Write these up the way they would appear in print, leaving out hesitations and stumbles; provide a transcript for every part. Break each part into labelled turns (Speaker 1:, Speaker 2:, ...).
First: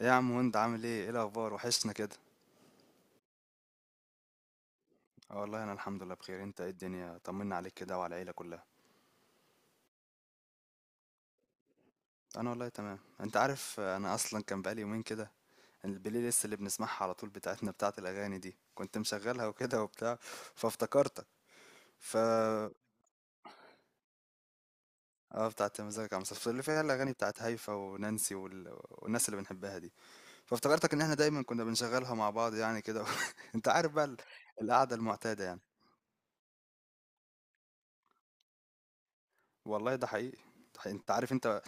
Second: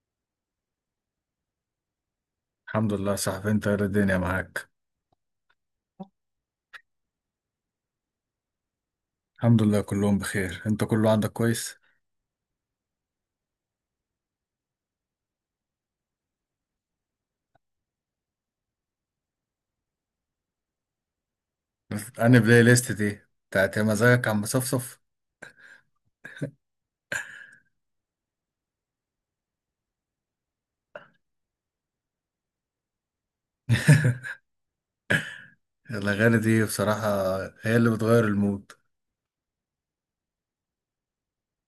Speaker 1: ايه يا عم، وانت عامل ايه؟ ايه الاخبار؟ وحشنا كده.
Speaker 2: الحمد لله يا صاحبي، انت ايه الدنيا معاك؟
Speaker 1: اه والله انا الحمد لله بخير. انت ايه الدنيا؟ طمنا عليك كده وعلى العيله كلها.
Speaker 2: الحمد لله كلهم بخير. انت كله عندك كويس؟
Speaker 1: انا والله تمام. انت عارف انا اصلا كان بقالي يومين كده البلاي ليست اللي بنسمعها على طول بتاعتنا، بتاعت الاغاني دي، كنت مشغلها وكده وبتاع، فافتكرتك.
Speaker 2: بس
Speaker 1: ف
Speaker 2: انا بلاي ليست دي بتاعت يا مزاجك عم صفصف.
Speaker 1: اه، بتاعت مزاجك يا عم صفصف، اللي فيها الاغاني بتاعت هيفا ونانسي والناس اللي بنحبها دي. فافتكرتك ان احنا دايما كنا بنشغلها مع بعض، يعني كده انت عارف بقى القعده المعتاده يعني.
Speaker 2: الاغاني دي بصراحة هي اللي بتغير المود.
Speaker 1: والله ده حقيقي. ده حقيقي. انت عارف، انت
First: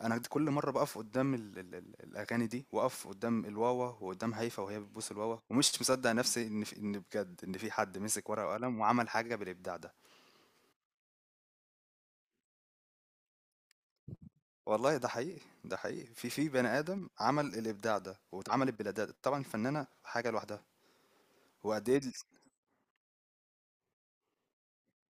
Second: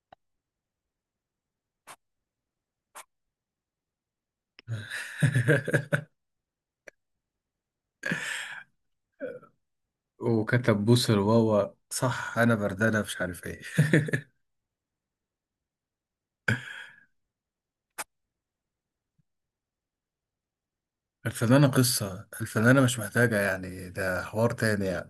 Speaker 1: انا كل مره بقف قدام ال الاغاني دي، واقف قدام الواوا وقدام هيفا وهي بتبوس الواوا، ومش مصدق نفسي ان في، ان بجد ان في حد مسك ورقه وقلم وعمل حاجه بالابداع ده.
Speaker 2: وكتب بوس الواوا، صح؟ انا بردانة مش عارف ايه.
Speaker 1: والله ده حقيقي. ده حقيقي، في بني ادم عمل الابداع ده، واتعملت بلا طبعا الفنانه حاجه لوحدها.
Speaker 2: الفنانة،
Speaker 1: وقد ايه ال-
Speaker 2: قصة الفنانة مش محتاجة، يعني ده حوار تاني يعني.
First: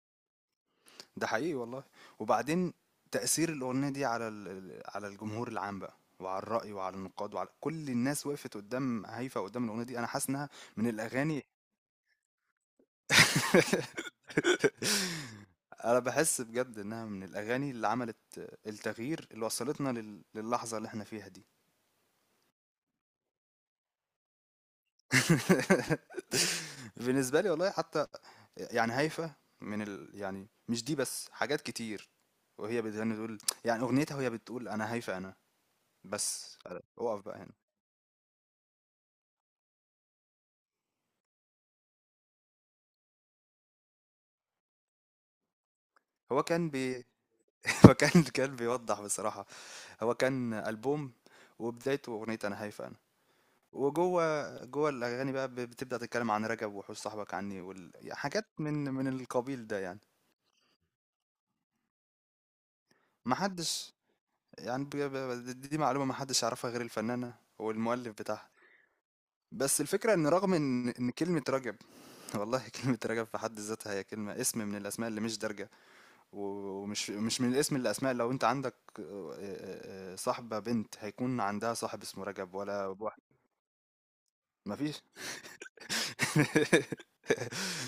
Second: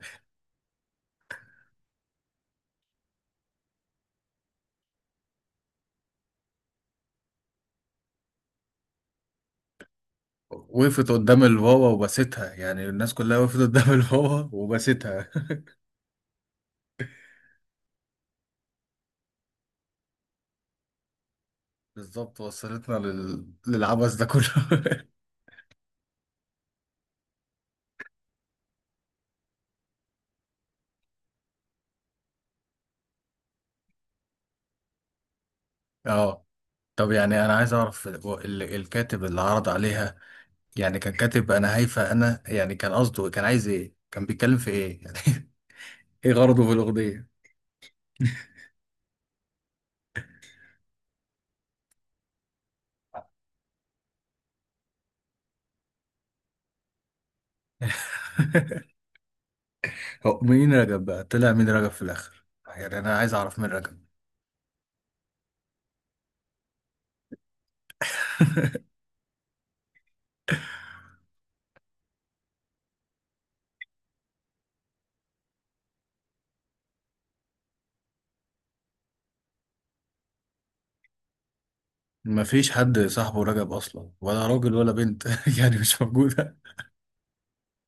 Speaker 1: ده حقيقي والله. وبعدين تاثير الاغنيه دي على على الجمهور العام بقى، وعلى الرأي وعلى النقاد وعلى كل الناس. وقفت قدام هيفا، قدام الأغنية دي أنا حاسس إنها من
Speaker 2: وقفت قدام
Speaker 1: الأغاني.
Speaker 2: الواوا وبستها، يعني الناس كلها وقفت قدام الواوا وبستها.
Speaker 1: انا بحس بجد انها من الاغاني اللي عملت التغيير اللي وصلتنا للحظه اللي احنا فيها دي.
Speaker 2: بالظبط، وصلتنا للعبث ده كله.
Speaker 1: بالنسبه لي والله حتى، يعني هيفا يعني مش دي بس، حاجات كتير. وهي بتغني تقول، يعني اغنيتها وهي بتقول: انا هيفا انا.
Speaker 2: اه،
Speaker 1: بس
Speaker 2: طب
Speaker 1: اقف بقى
Speaker 2: يعني
Speaker 1: هنا.
Speaker 2: انا عايز اعرف هو الكاتب اللي عرض عليها، يعني كان كاتب انا هايفه انا، يعني كان قصده كان عايز ايه، كان بيتكلم في ايه يعني؟ ايه
Speaker 1: هو
Speaker 2: غرضه
Speaker 1: كان
Speaker 2: في
Speaker 1: بي
Speaker 2: الاغنيه؟
Speaker 1: هو كان كان بيوضح بصراحه، هو كان البوم وبدايته اغنيه انا هيفا، وجوّه الأغاني بقى بتبدأ تتكلّم عن رجب، وحُوش صاحبك عني، وال يعني، حاجات من من القبيل ده يعني،
Speaker 2: هو مين رجب بقى، طلع مين رجب في الاخر؟ يعني انا عايز
Speaker 1: ما
Speaker 2: اعرف مين
Speaker 1: حدّش،
Speaker 2: رجب.
Speaker 1: يعني ب ب د دي معلومة ما حدّش يعرفها غير الفنّانة والمؤلِّف بتاعها. بس الفكرة إن رغم إن كلمة رجب، والله كلمة رجب في حد ذاتها هي كلمة، اسم من الأسماء اللي مش دارجة، و ومش مش من الاسم للأسماء. لو أنت عندك صاحبة بنت، هيكون عندها صاحب اسمه رجب
Speaker 2: مفيش
Speaker 1: ولا
Speaker 2: حد
Speaker 1: واحد؟
Speaker 2: صاحبه رجب اصلا، ولا راجل
Speaker 1: ما
Speaker 2: ولا
Speaker 1: فيش.
Speaker 2: بنت. يعني مش موجوده.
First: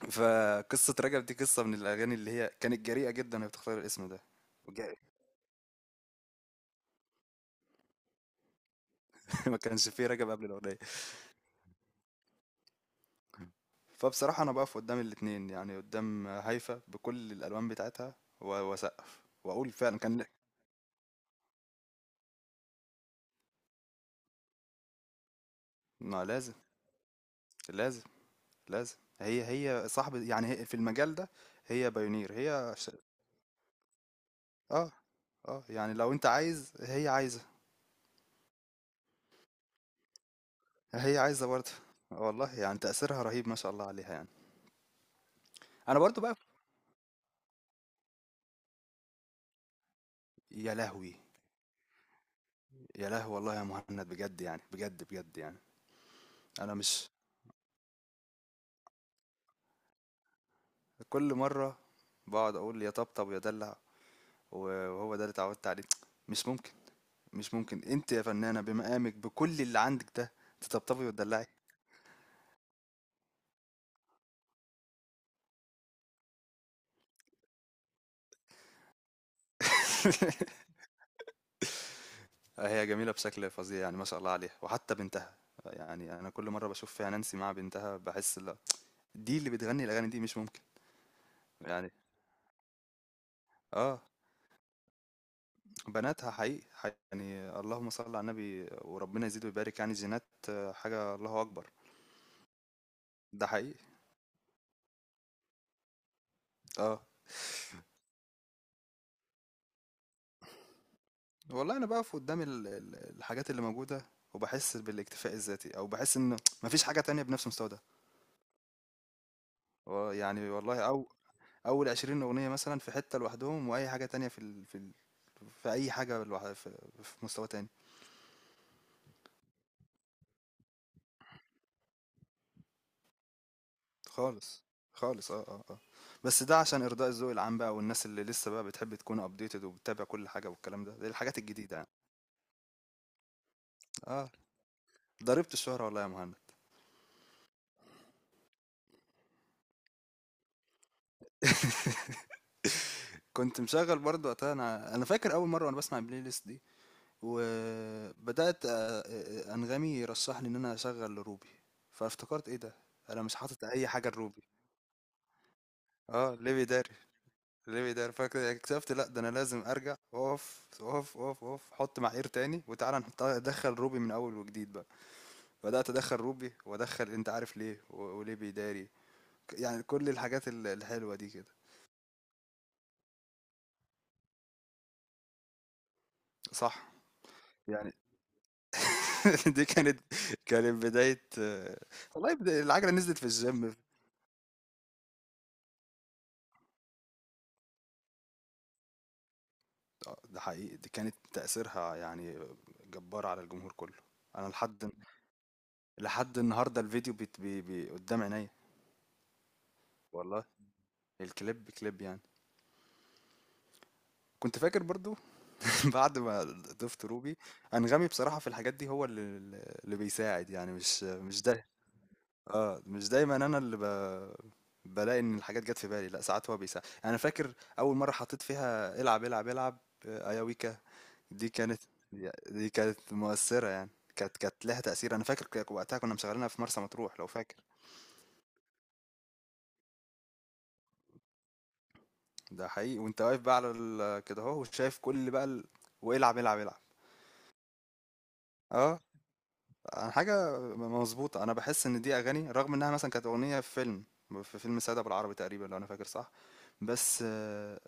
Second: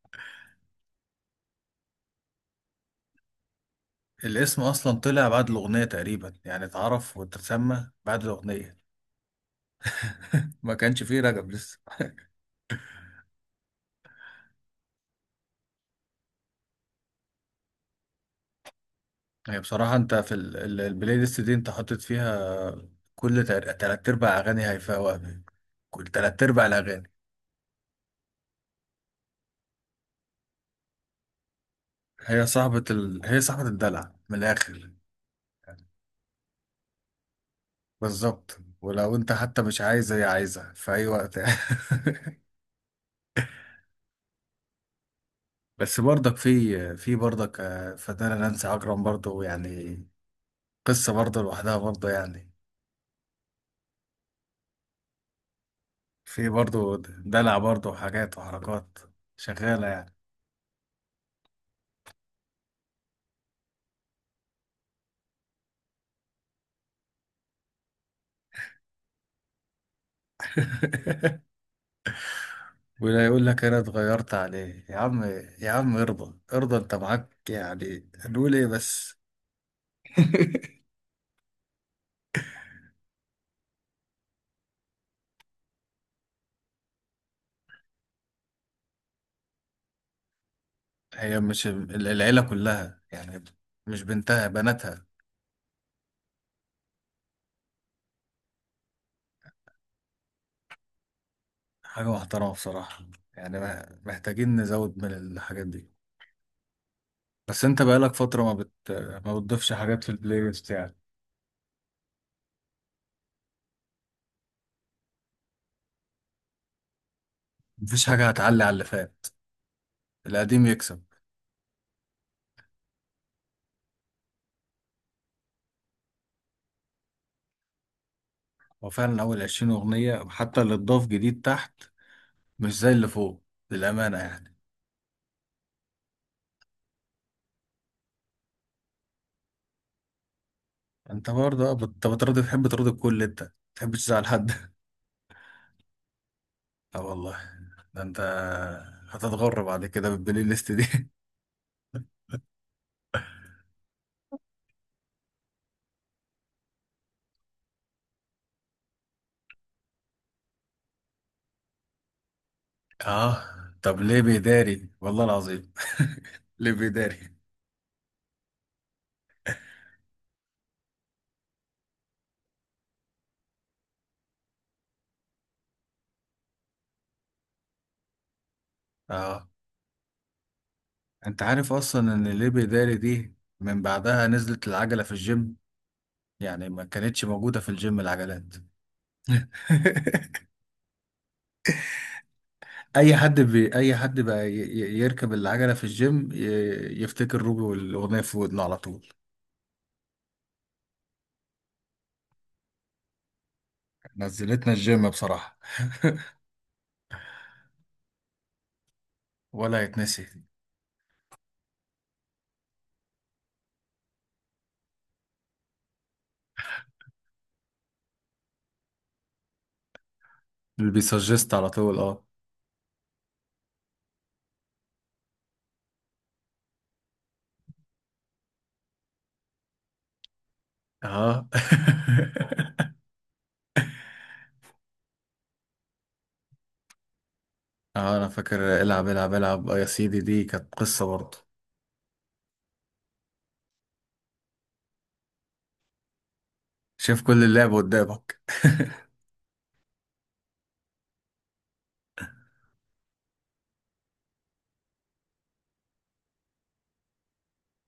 Speaker 1: فقصة رجب دي قصة من الأغاني اللي هي كانت جريئة جدا وهي بتختار الاسم ده.
Speaker 2: الاسم اصلا
Speaker 1: وجا-
Speaker 2: طلع بعد الاغنيه تقريبا، يعني اتعرف واتسمى بعد الاغنيه.
Speaker 1: ما كانش فيه رجب قبل
Speaker 2: ما
Speaker 1: الأغنية.
Speaker 2: كانش فيه رجب لسه.
Speaker 1: فبصراحة أنا بقف قدام الاتنين، يعني قدام هايفا بكل الألوان بتاعتها وأسقف
Speaker 2: هي
Speaker 1: وأقول
Speaker 2: بصراحة،
Speaker 1: فعلا
Speaker 2: انت
Speaker 1: كان
Speaker 2: في البلاي ليست دي انت حاطط فيها كل تلات ارباع اغاني هيفاء وهبي، كل
Speaker 1: ما
Speaker 2: تلات
Speaker 1: لازم.
Speaker 2: ارباع الاغاني.
Speaker 1: لازم، لازم هي، هي صاحبة، يعني هي في المجال ده هي بايونير.
Speaker 2: هي صاحبة الدلع من الاخر.
Speaker 1: اه، اه يعني لو أنت عايز هي عايزة،
Speaker 2: بالظبط، ولو انت حتى مش عايزة هي عايزة في اي
Speaker 1: هي
Speaker 2: وقت.
Speaker 1: عايزة برضه. والله يعني تأثيرها رهيب ما شاء الله عليها يعني. أنا
Speaker 2: بس
Speaker 1: برضه
Speaker 2: برضك
Speaker 1: بقى،
Speaker 2: في برضك، فنانة نانسي عجرم برضه يعني.
Speaker 1: يا
Speaker 2: قصة
Speaker 1: لهوي،
Speaker 2: برضه لوحدها برضه يعني.
Speaker 1: يا لهوي والله يا مهند، بجد يعني، بجد بجد يعني.
Speaker 2: في
Speaker 1: انا
Speaker 2: برضه
Speaker 1: مش،
Speaker 2: دلع برضه وحاجات وحركات شغالة يعني.
Speaker 1: كل مره بقعد اقول يا طبطب يا دلع، وهو ده اللي اتعودت عليه. مش ممكن، مش ممكن انت يا فنانه بمقامك، بكل اللي عندك ده، تطبطبي وتدلعي.
Speaker 2: ولا يقول لك انا اتغيرت عليه يا عم. يا عم، ارضى ارضى انت معاك، يعني هنقول ايه بس.
Speaker 1: هي جميله بشكل فظيع يعني، ما شاء الله عليها. وحتى بنتها، يعني انا كل مره بشوف فيها نانسي مع بنتها بحس لا، دي اللي بتغني الاغاني دي؟ مش ممكن.
Speaker 2: هي مش
Speaker 1: يعني
Speaker 2: العيلة كلها يعني؟ مش
Speaker 1: اه،
Speaker 2: بنتها، بناتها.
Speaker 1: بناتها حقيقي, حقيقي يعني، اللهم صل على النبي، وربنا يزيد ويبارك يعني، جينات آه، حاجه الله اكبر.
Speaker 2: حاجة محترمة بصراحة،
Speaker 1: ده
Speaker 2: يعني
Speaker 1: حقيقي.
Speaker 2: محتاجين نزود من الحاجات دي.
Speaker 1: اه
Speaker 2: بس انت بقالك فترة ما بتضيفش حاجات في البلاي ليست يعني.
Speaker 1: والله انا بقف قدام الحاجات اللي موجوده، وبحس بالاكتفاء الذاتي، او بحس ان مفيش حاجه تانية بنفس المستوى ده.
Speaker 2: مفيش حاجة هتعلي على اللي فات،
Speaker 1: آه، يعني
Speaker 2: القديم
Speaker 1: والله،
Speaker 2: يكسب.
Speaker 1: او اول 20 اغنيه مثلا في حته لوحدهم، واي حاجه تانية في اي حاجه لوحدها، في مستوى تاني
Speaker 2: هو فعلا أول 20 أغنية، حتى اللي اتضاف جديد تحت مش زي اللي فوق للأمانة يعني.
Speaker 1: خالص. خالص، اه اه اه. بس ده عشان ارضاء الذوق العام بقى، والناس اللي لسه بقى بتحب تكون ابديتد وبتتابع كل حاجه والكلام ده، دي
Speaker 2: انت
Speaker 1: الحاجات
Speaker 2: برضه، اه،
Speaker 1: الجديده يعني.
Speaker 2: بترضي تحب ترضي الكل، انت ما تحبش تزعل
Speaker 1: اه،
Speaker 2: حد.
Speaker 1: ضربت الشهره والله يا مهند.
Speaker 2: اه والله، ده انت هتتغر بعد كده بالبلاي ليست دي.
Speaker 1: كنت مشغل برضه وقتها، انا انا فاكر اول مره وانا بسمع البلاي ليست دي، وبدأت آه، آه، أنغامي يرشح لي إن أنا أشغل روبي. فافتكرت إيه ده؟ أنا مش
Speaker 2: اه،
Speaker 1: حاطط أي
Speaker 2: طب
Speaker 1: حاجة
Speaker 2: ليه
Speaker 1: لروبي.
Speaker 2: بيداري والله العظيم!
Speaker 1: اه، ليه
Speaker 2: ليه
Speaker 1: بيداري.
Speaker 2: بيداري.
Speaker 1: ليه بيداري. فاكر اكتشفت لا، ده انا لازم ارجع اقف، حط معايير تاني. وتعالى ادخل روبي من اول وجديد بقى. بدأت ادخل روبي، وادخل انت عارف ليه، وليه بيداري،
Speaker 2: اه،
Speaker 1: يعني كل الحاجات الحلوة دي
Speaker 2: انت
Speaker 1: كده.
Speaker 2: عارف اصلا ان ليه بيداري دي من بعدها نزلت العجلة في الجيم، يعني ما
Speaker 1: صح،
Speaker 2: كانتش موجودة في
Speaker 1: يعني
Speaker 2: الجيم العجلات.
Speaker 1: دي كانت، كانت بداية آه، والله العجلة نزلت في الجيم.
Speaker 2: اي حد بقى يركب العجلة في الجيم، يفتكر روبي والاغنية في ودنه على طول.
Speaker 1: آه، ده حقيقي، دي كانت تأثيرها يعني جبار على الجمهور كله. انا
Speaker 2: نزلتنا
Speaker 1: لحد،
Speaker 2: الجيم بصراحة،
Speaker 1: لحد النهارده الفيديو بيت بي بي قدام عينيا.
Speaker 2: ولا يتنسي.
Speaker 1: والله الكليب كليب يعني. كنت فاكر برضو بعد ما ضفت روبي، انغامي بصراحة في الحاجات دي هو اللي، اللي بيساعد يعني،
Speaker 2: اللي
Speaker 1: مش
Speaker 2: بيسجست
Speaker 1: ده.
Speaker 2: على طول، اه،
Speaker 1: اه مش دايما انا اللي بلاقي ان الحاجات جت في بالي، لا ساعات هو بيساعد يعني. انا فاكر اول مرة حطيت فيها العب، آه، ايا ويكا.
Speaker 2: اه.
Speaker 1: دي كانت، دي كانت مؤثرة يعني، كانت، كانت لها تأثير. أنا فاكر وقتها كنا مشغلينها في مرسى مطروح لو فاكر.
Speaker 2: اه، انا فاكر العب العب العب، آه يا سيدي، دي كانت قصة برضه.
Speaker 1: ده حقيقي، وأنت واقف بقى على كده أهو وشايف كل بقى والعب العب العب.
Speaker 2: شايف كل اللعب قدامك.
Speaker 1: اه. أنا حاجة مظبوطة، أنا بحس إن دي أغاني رغم إنها مثلا كانت أغنية في فيلم، في فيلم سادة بالعربي تقريبا لو أنا فاكر صح، بس آه،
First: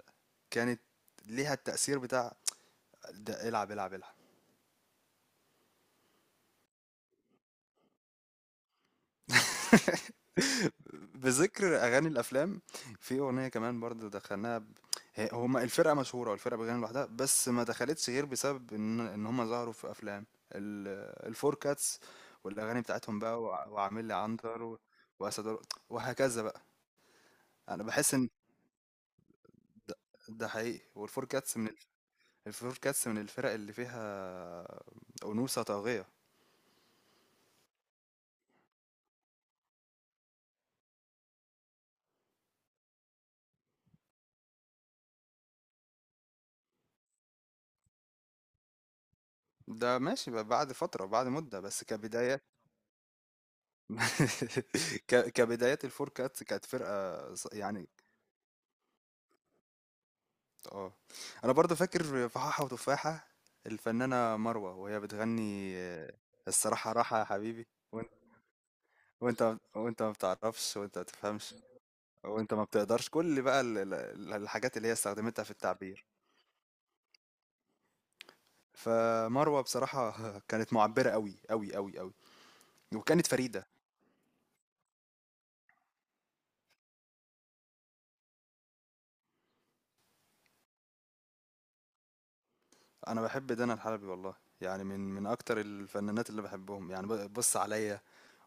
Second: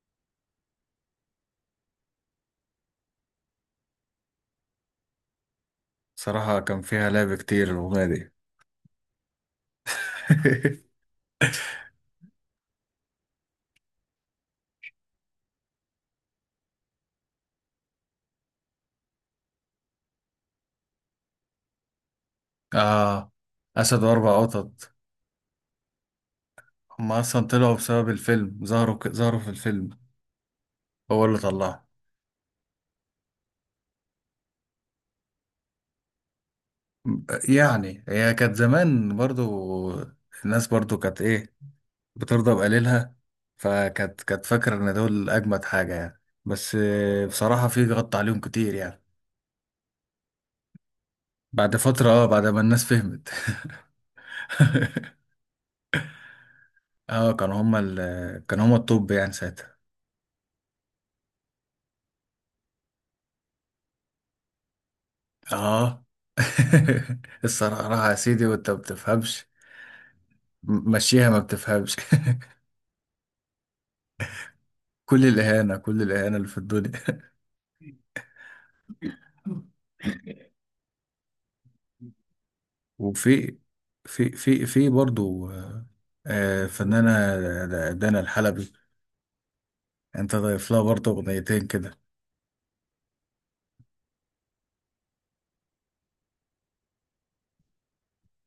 Speaker 1: كانت ليها التأثير بتاع ده، العب العب العب.
Speaker 2: صراحة كان فيها لعب كتير الأغنية دي.
Speaker 1: بذكر اغاني الافلام، في اغنيه كمان برضه دخلناها هما الفرقه مشهوره والفرقه بتغني لوحدها، بس ما دخلتش غير بسبب ان هما ظهروا في افلام، الفور كاتس، والاغاني بتاعتهم
Speaker 2: اه،
Speaker 1: بقى
Speaker 2: أسد
Speaker 1: وعامل لي
Speaker 2: وأربع
Speaker 1: عنتر
Speaker 2: قطط.
Speaker 1: واسد ور- وهكذا بقى.
Speaker 2: هما أصلا طلعوا
Speaker 1: انا
Speaker 2: بسبب
Speaker 1: بحس ان
Speaker 2: الفيلم، ظهروا في الفيلم.
Speaker 1: ده، ده حقيقي.
Speaker 2: هو
Speaker 1: والفور
Speaker 2: اللي
Speaker 1: كاتس من
Speaker 2: طلعهم.
Speaker 1: الفور كاتس من الفرق اللي فيها انوثه طاغيه.
Speaker 2: يعني هي كانت زمان برضو، الناس برضو كانت إيه، بترضى بقليلها. فكانت فاكرة إن دول أجمد حاجة يعني، بس بصراحة في غط عليهم كتير يعني.
Speaker 1: ده ماشي بقى بعد فتره، بعد مده،
Speaker 2: بعد
Speaker 1: بس
Speaker 2: فترة، اه،
Speaker 1: كبدايه
Speaker 2: بعد ما الناس فهمت.
Speaker 1: كبدايات الفور كاتس كانت
Speaker 2: اه،
Speaker 1: فرقة يعني،
Speaker 2: كانوا هما الطب يعني ساعتها.
Speaker 1: اه. انا برضو فاكر فحاحة وتفاحة، الفنانة مروة وهي بتغني
Speaker 2: اه.
Speaker 1: آه، الصراحة راحة يا حبيبي،
Speaker 2: الصراحة
Speaker 1: وانت
Speaker 2: يا سيدي، وانت ما بتفهمش،
Speaker 1: وانت ما بتعرفش، وانت ما
Speaker 2: مشيها ما
Speaker 1: تفهمش،
Speaker 2: بتفهمش.
Speaker 1: وانت ما بتقدرش، كل بقى الحاجات اللي هي
Speaker 2: كل
Speaker 1: استخدمتها في
Speaker 2: الإهانة كل
Speaker 1: التعبير.
Speaker 2: الإهانة اللي في الدنيا.
Speaker 1: فمروة بصراحة كانت معبرة قوي قوي قوي قوي، وكانت
Speaker 2: وفي،
Speaker 1: فريدة.
Speaker 2: في في في برضو، فنانة، دانا الحلبي. انت ضايف لها برضو أغنيتين كده.
Speaker 1: انا بحب دانا الحلبي والله، يعني من اكتر الفنانات اللي بحبهم يعني. بص عليا،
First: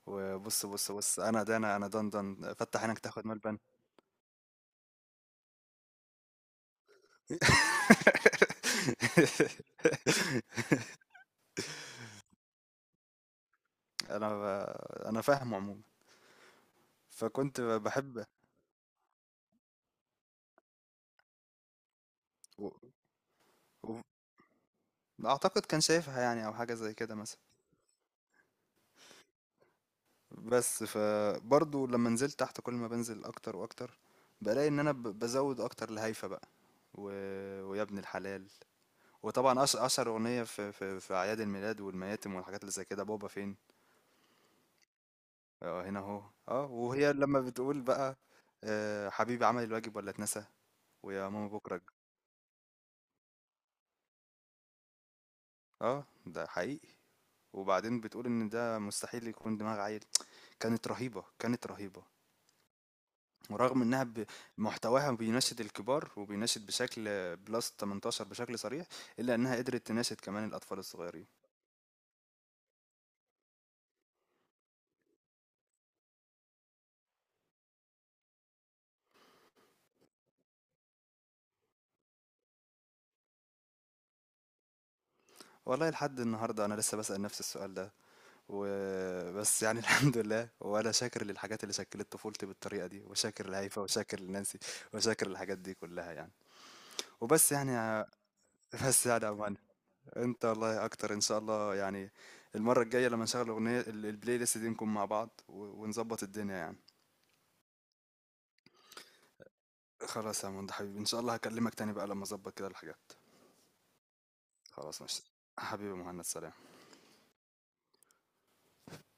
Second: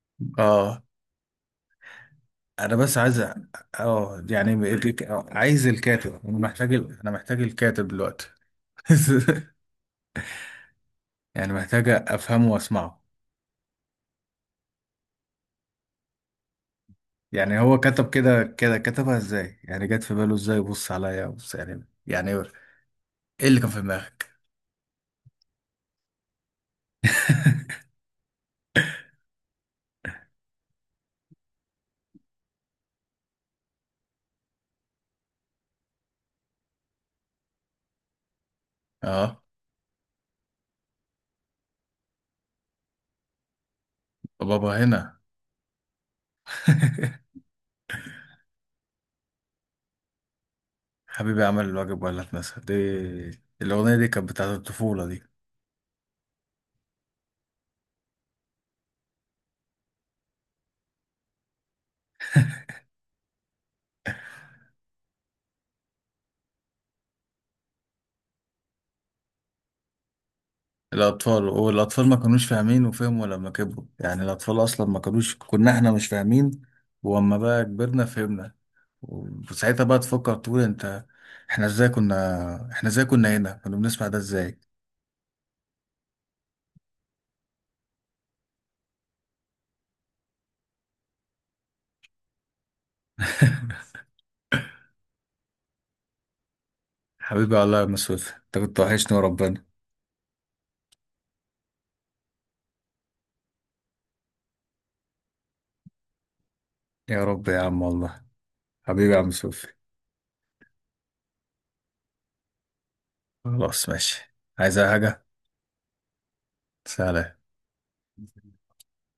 Speaker 1: وبُص،
Speaker 2: اه،
Speaker 1: بُص، بُص، أنا ده، أنا أنا دان،
Speaker 2: انا
Speaker 1: فتّح
Speaker 2: بس
Speaker 1: عينك
Speaker 2: عايز
Speaker 1: تاخد ملبن.
Speaker 2: اه، يعني، عايز الكاتب، انا محتاج الكاتب دلوقتي. يعني محتاج افهمه واسمعه.
Speaker 1: أنا ب أنا فاهمه عمومًا،
Speaker 2: يعني
Speaker 1: فكنت
Speaker 2: هو كتب
Speaker 1: باحب
Speaker 2: كده كده، كتبها ازاي؟ يعني جت في باله ازاي؟ بص عليا بص، يعني ايه
Speaker 1: و
Speaker 2: اللي كان في
Speaker 1: و
Speaker 2: دماغك؟
Speaker 1: أعتقد كان شايفها يعني، أو حاجة زي كده مثلًا، بس فبرضه لمّا نزلت تحت، كل ما بانزل أكتر وأكتر، بالاقي إن أنا بازوّد أكتر لهايفا بقى. و ويا ابن الحلال،
Speaker 2: اه،
Speaker 1: وطبعًا أشهر أغنية في أعياد الميلاد والمياتم والحاجات اللي زي كده: بابا فين.
Speaker 2: بابا هنا.
Speaker 1: آه، هنا أهو، آه، وهي لمّا بتقول بقى حبيبي عمل الواجب والّا اتنسى، ويا
Speaker 2: حبيبي
Speaker 1: ماما
Speaker 2: عمل
Speaker 1: بُكرة
Speaker 2: الواجب ولا اتنسى دي، الاغنيه دي كانت بتاعت الطفوله دي.
Speaker 1: آه، ده حقيقي، وبعدين بتقول إن ده مستحيل يكون دماغ عيل. كانت رهيبة، كانت رهيبة. ورغم إنها محتواها بيناشد الكبار، وبيناشد بشكل plus 18 بشكل صريح، إلا إنها قدرت تناشد كمان الأطفال الصغيرين.
Speaker 2: الاطفال والاطفال ما كانوش فاهمين، وفهموا لما كبروا، يعني الاطفال اصلا ما كانوش، كنا احنا مش فاهمين، واما بقى كبرنا فهمنا، وساعتها بقى تفكر تقول انت احنا ازاي كنا احنا ازاي كنا هنا كنا بنسمع ده ازاي؟
Speaker 1: والله لحد النهارده أنا لسه باسأل نفسي السؤال ده. وبس يعني الحمد لله، وأنا شاكر للحاجات اللي شكلت طفولتي بالطريقة دي، وشاكر لهيفا، وشاكر لنانسي، وشاكر للحاجات دي كلها يعني. وبس
Speaker 2: حبيبي
Speaker 1: يعني
Speaker 2: والله يا عم سوفي انت كنت
Speaker 1: بس
Speaker 2: وحشني
Speaker 1: يعني يا مان،
Speaker 2: وربنا.
Speaker 1: انت والله اكتر ان شاء الله يعني. المرة الجاية لما نشغل اغنية البلاي ليست دي نكون مع بعض ونظبط الدنيا يعني.
Speaker 2: يا رب يا عم والله. حبيبي يا عم سوفي.
Speaker 1: خلاص يا مهند حبيبي، ان شاء الله هكلمك تاني بقى لما اظبط كده الحاجات.
Speaker 2: خلاص ماشي، عايز أي
Speaker 1: خلاص ماشي.
Speaker 2: حاجة؟
Speaker 1: حبيبي مهند، سلام.
Speaker 2: سلام.